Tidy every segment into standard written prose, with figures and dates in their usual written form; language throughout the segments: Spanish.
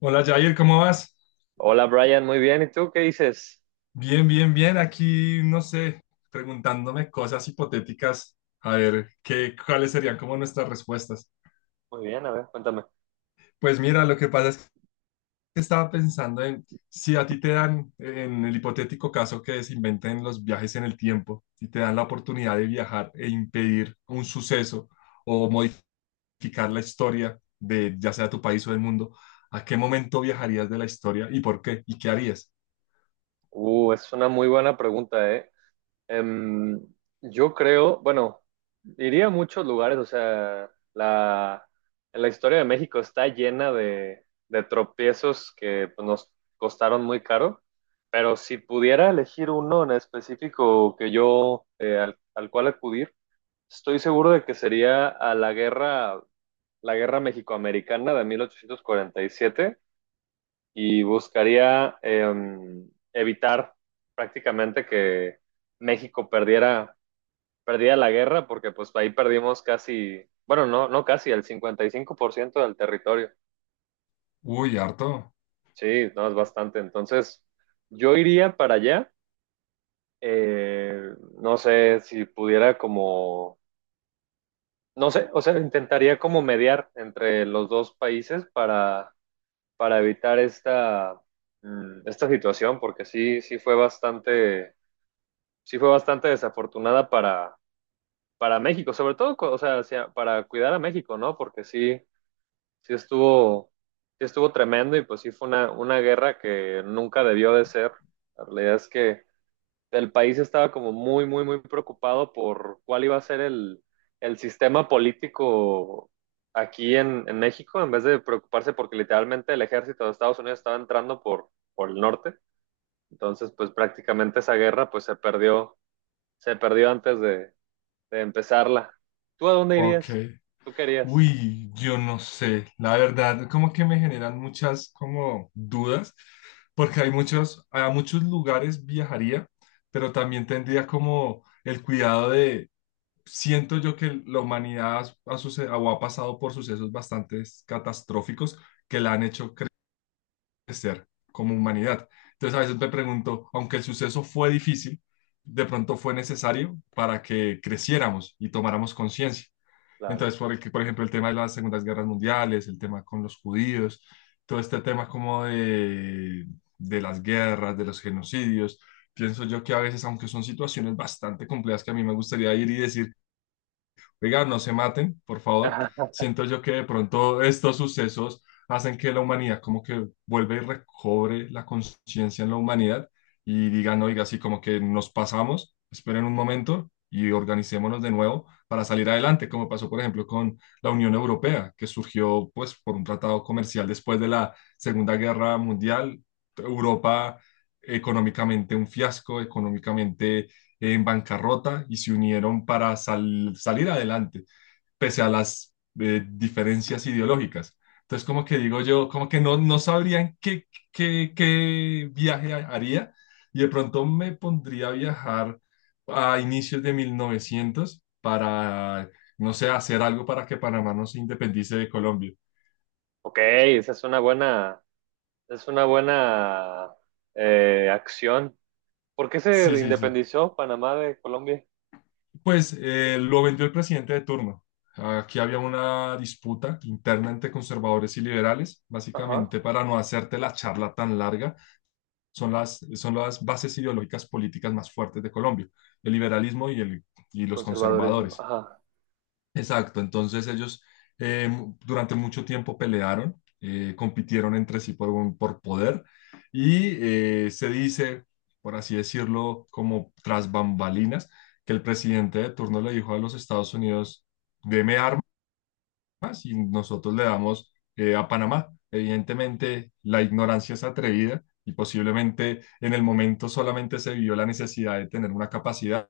Hola Jair, ¿cómo vas? Hola Brian, muy bien. ¿Y tú qué dices? Bien, bien, bien. Aquí, no sé, preguntándome cosas hipotéticas, a ver cuáles serían como nuestras respuestas. Muy bien, a ver, cuéntame. Pues mira, lo que pasa es que estaba pensando en si a ti te dan, en el hipotético caso que se inventen los viajes en el tiempo y te dan la oportunidad de viajar e impedir un suceso o modificar la historia de ya sea tu país o del mundo, ¿a qué momento viajarías de la historia y por qué? ¿Y qué harías? Es una muy buena pregunta, ¿eh? Em, yo creo, bueno, iría a muchos lugares, o sea, la historia de México está llena de tropiezos que pues, nos costaron muy caro, pero si pudiera elegir uno en específico que yo, al cual acudir, estoy seguro de que sería a la guerra mexicoamericana de 1847. Y buscaría evitar prácticamente que México perdiera, perdiera la guerra, porque pues ahí perdimos casi, bueno, no, no casi, el 55% del territorio. Uy, harto. Sí, no es bastante. Entonces, yo iría para allá. eh, no sé si pudiera como, no sé, o sea, intentaría como mediar entre los dos países para evitar esta situación, porque sí, sí fue bastante desafortunada para México, sobre todo, o sea, para cuidar a México, ¿no? Porque sí, sí estuvo tremendo y pues sí fue una guerra que nunca debió de ser. La realidad es que el país estaba como muy, muy, muy preocupado por cuál iba a ser el sistema político aquí en México, en vez de preocuparse porque literalmente el ejército de Estados Unidos estaba entrando por el norte. Entonces, pues prácticamente esa guerra pues se perdió antes de empezarla. ¿Tú a dónde Ok. irías? ¿Tú querías? Uy, yo no sé, la verdad, como que me generan muchas como dudas, porque hay a muchos lugares viajaría, pero también tendría como el cuidado de, siento yo que la humanidad ha pasado por sucesos bastante catastróficos que la han hecho crecer como humanidad. Entonces a veces me pregunto, aunque el suceso fue difícil, de pronto fue necesario para que creciéramos y tomáramos conciencia. Claro. Entonces, por ejemplo, el tema de las Segundas Guerras Mundiales, el tema con los judíos, todo este tema como de las guerras, de los genocidios, pienso yo que a veces, aunque son situaciones bastante complejas que a mí me gustaría ir y decir, oiga, no se maten, por favor. Siento yo que de pronto estos sucesos hacen que la humanidad como que vuelva y recobre la conciencia en la humanidad y digan, oiga, así como que nos pasamos, esperen un momento y organicémonos de nuevo para salir adelante, como pasó, por ejemplo, con la Unión Europea, que surgió pues por un tratado comercial después de la Segunda Guerra Mundial. Europa económicamente un fiasco, económicamente en bancarrota y se unieron para salir adelante, pese a las diferencias ideológicas. Entonces, como que digo yo, como que no sabrían qué viaje haría y de pronto me pondría a viajar a inicios de 1900 para, no sé, hacer algo para que Panamá no se independice de Colombia. Ok, esa es una buena acción. ¿Por qué Sí, se sí, sí. independizó Panamá de Colombia? Pues lo vendió el presidente de turno. Aquí había una disputa interna entre conservadores y liberales, Ajá, básicamente para no hacerte la charla tan larga, son las bases ideológicas políticas más fuertes de Colombia, el liberalismo y los conservadurismo. conservadores. Ajá, Exacto, entonces ellos eh, durante mucho tiempo pelearon, compitieron entre sí por poder y se dice, por así decirlo, como tras bambalinas, que el presidente de turno le dijo a los Estados Unidos, deme más y nosotros le damos a Panamá. Evidentemente, la ignorancia es atrevida y posiblemente en el momento solamente se vio la necesidad de tener una capacidad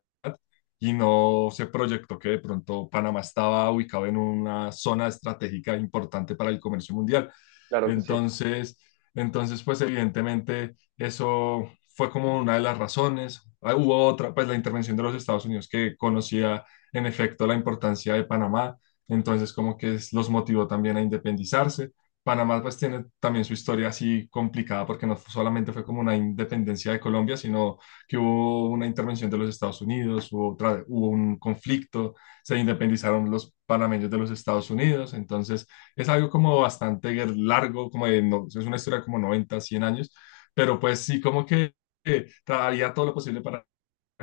y no se proyectó que de pronto Panamá estaba ubicado en una zona estratégica importante para el comercio mundial. claro que sí. Entonces, entonces pues evidentemente eso fue como una de las razones. Ah, hubo otra, pues la intervención de los Estados Unidos que conocía en efecto la importancia de Panamá entonces, como que los motivó también a independizarse. Panamá pues tiene también su historia así complicada porque no solamente fue como una independencia de Colombia, sino que hubo una intervención de los Estados Unidos, hubo otra, hubo un conflicto, se independizaron los panameños de los Estados Unidos, entonces es algo como bastante largo, como de no- es una historia como 90 100 años, pero pues sí como que haría todo lo posible para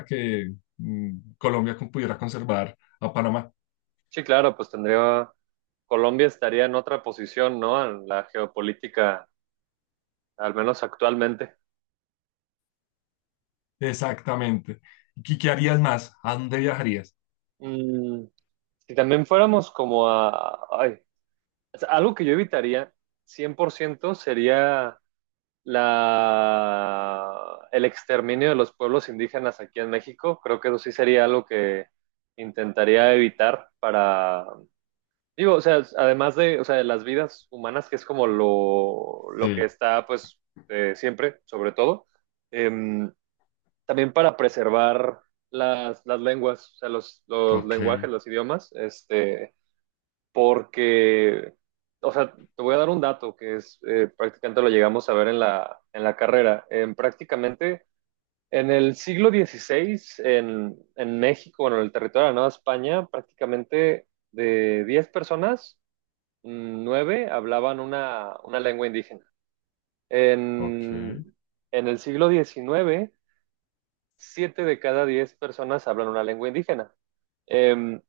que Colombia pudiera conservar a Panamá. Sí, claro, Colombia estaría en otra posición, ¿no? En la geopolítica, al menos actualmente. Exactamente. ¿Y qué harías más? ¿A dónde viajarías? Mm, si también fuéramos como o sea, algo que yo evitaría 100% sería el exterminio de los pueblos indígenas aquí en México. Creo que eso sí sería algo que intentaría evitar para, digo, o sea, además de, o sea, de las vidas humanas, que es como lo que Sí, está, pues, siempre, sobre todo, eh, también para preservar las lenguas, o sea, los ok, lenguajes, los idiomas, este, porque, o sea, te voy a dar un dato que es prácticamente lo llegamos a ver en la carrera. En prácticamente en el siglo XVI, en México, bueno, en el territorio de la Nueva España, prácticamente de 10 personas, 9 hablaban una lengua indígena. ok, En, en el siglo XIX, 7 de cada 10 personas hablan una lengua indígena. Em,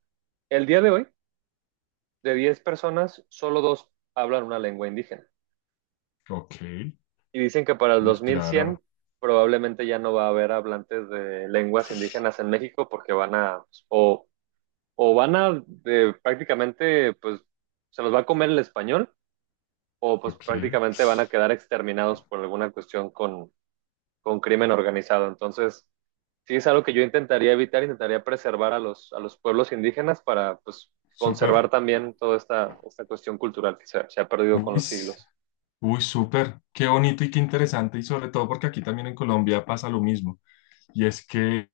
el día de hoy, de 10 personas, solo dos hablan una lengua indígena. ok. Y dicen que para el Uy, claro, 2100 probablemente ya no va a haber hablantes de lenguas indígenas en México porque van a, pues, o van a de, prácticamente, pues se los va a comer el español o pues ok. prácticamente van a quedar exterminados por alguna cuestión con crimen organizado. Entonces, sí es algo que yo intentaría evitar, intentaría preservar a a los pueblos indígenas para pues Súper. conservar también toda esta cuestión cultural que se ha perdido con Uy, los siglos. uy, súper. Qué bonito y qué interesante. Y sobre todo porque aquí también en Colombia pasa lo mismo. Y es que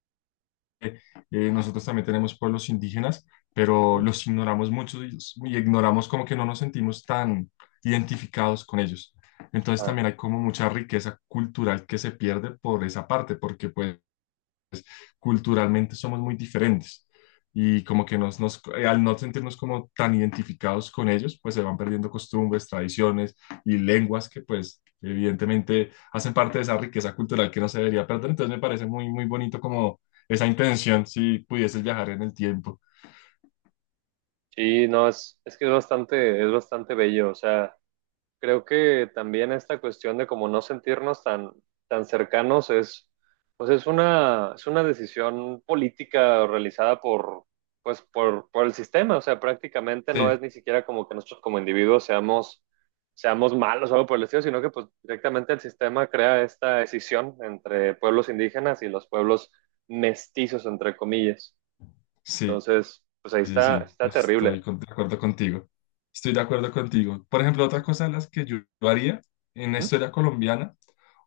eh, nosotros también tenemos pueblos indígenas, pero ¿Mm? los ignoramos mucho y ignoramos como que no nos sentimos tan identificados con ellos. Entonces Ah, también hay como mucha riqueza cultural que se pierde por esa parte, porque pues, culturalmente somos muy diferentes y como que nos, nos, al no sentirnos como tan identificados con ellos, pues se van perdiendo costumbres, tradiciones y lenguas que pues evidentemente hacen parte de esa riqueza cultural que no se debería perder. Entonces me parece muy, muy bonito como esa intención, si pudieses viajar en el tiempo. sí, no, es que es bastante bello. O sea, creo que también esta cuestión de como no sentirnos tan cercanos es, pues es una decisión política realizada por el sistema. O sea, prácticamente no Sí, es ni siquiera como que nosotros como individuos seamos malos o algo por el estilo, sino que pues directamente el sistema crea esta decisión entre pueblos indígenas y los pueblos mestizos, entre comillas. sí, Entonces, pues ahí sí, está, sí, está estoy terrible. De acuerdo contigo. Estoy de acuerdo contigo. Por ejemplo, otra cosa de las que yo haría en la historia colombiana,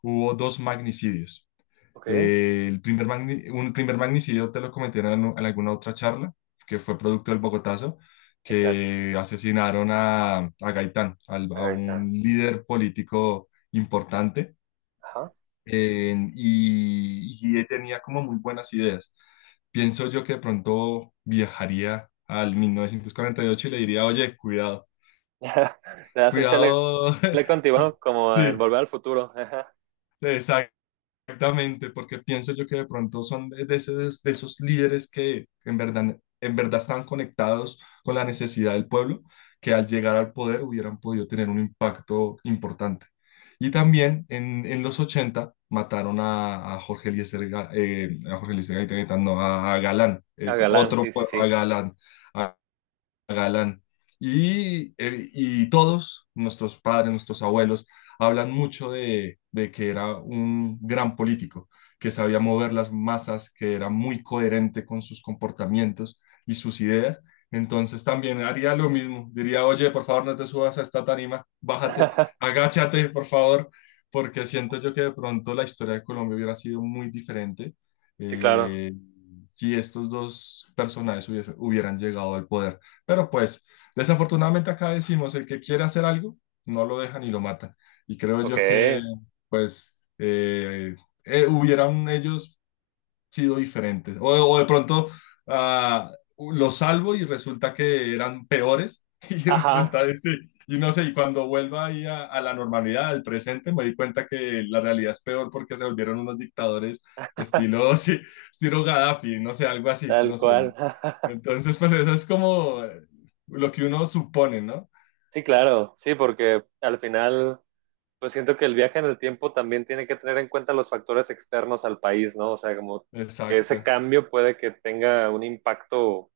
hubo dos magnicidios. Ok, Un primer magnicidio te lo comenté en alguna otra charla, que fue producto del Bogotazo, exacto. que asesinaron a Gaitán, al- A a Gaitán. un líder político importante, Ajá. y él tenía como muy buenas ideas. Pienso yo que de pronto viajaría al 1948 y ocho y le diría, oye, cuidado, Le das un chaleco cuidado. antiguo como en Sí, Volver al Futuro. Ajá. exacto. Exactamente, porque pienso yo que de pronto son de esos líderes que en verdad están conectados con la necesidad del pueblo, que al llegar al poder hubieran podido tener un impacto importante. Y también en los 80 mataron a Jorge Eliezer, a Jorge Eliezer Gaitán, no, a Galán, A Galán, sí, sí, a sí. Galán, Galán. Y todos, nuestros padres, nuestros abuelos, hablan mucho de que era un gran político, que sabía mover las masas, que era muy coherente con sus comportamientos y sus ideas. Entonces también haría lo mismo. Diría, oye, por favor, no te subas a esta tarima, bájate, agáchate, por favor, porque siento yo que de pronto la historia de Colombia hubiera sido muy diferente Sí, claro. eh, si estos dos personajes hubieran llegado al poder. Pero pues, desafortunadamente acá decimos, el que quiere hacer algo, no lo dejan y lo matan. Y creo yo que, Ok. pues, hubieran ellos sido diferentes. O de pronto ah, los salvo y resulta que eran peores y Ajá, resulta de sí. Y no sé, y cuando vuelva ahí a la normalidad, al presente, me di cuenta que la realidad es peor porque se volvieron unos dictadores estilo, sí, estilo Gaddafi, no sé, algo así, tal no sé. cual. Entonces, pues eso es como lo que uno supone, ¿no? Sí, claro. Sí, porque al final, pues siento que el viaje en el tiempo también tiene que tener en cuenta los factores externos al país, ¿no? O sea, como que ese Exacto. cambio puede que tenga un impacto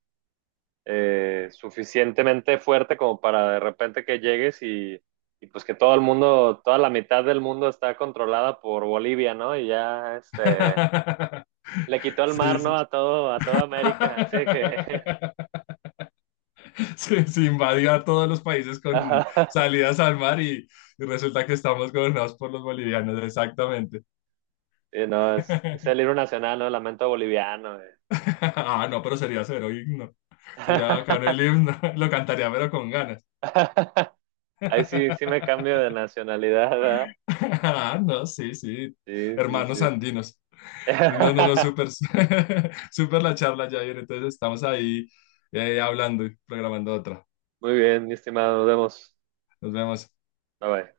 suficientemente fuerte como para de repente que llegues y, pues que toda la mitad del mundo está controlada por Bolivia, ¿no? Y ya este, le quitó el Sí, mar, sí. ¿no? A toda América, así que... se invadió a todos los países con Ajá. salidas al mar y resulta que estamos gobernados por los bolivianos, exactamente. Sí, no, es, el libro nacional, ¿no? Lamento boliviano. Ah, no, pero sería cero himno. Sería bacano el himno. Lo cantaría, pero con ganas. Ahí sí, sí me cambio de nacionalidad, ¿verdad? Ah, no, sí, sí. Sí, sí, Hermanos sí. andinos. No, no, no, súper, súper la charla, Jair. Entonces estamos ahí hablando y programando otra. Muy bien, mi estimado, nos vemos. Nos vemos. Bye bye.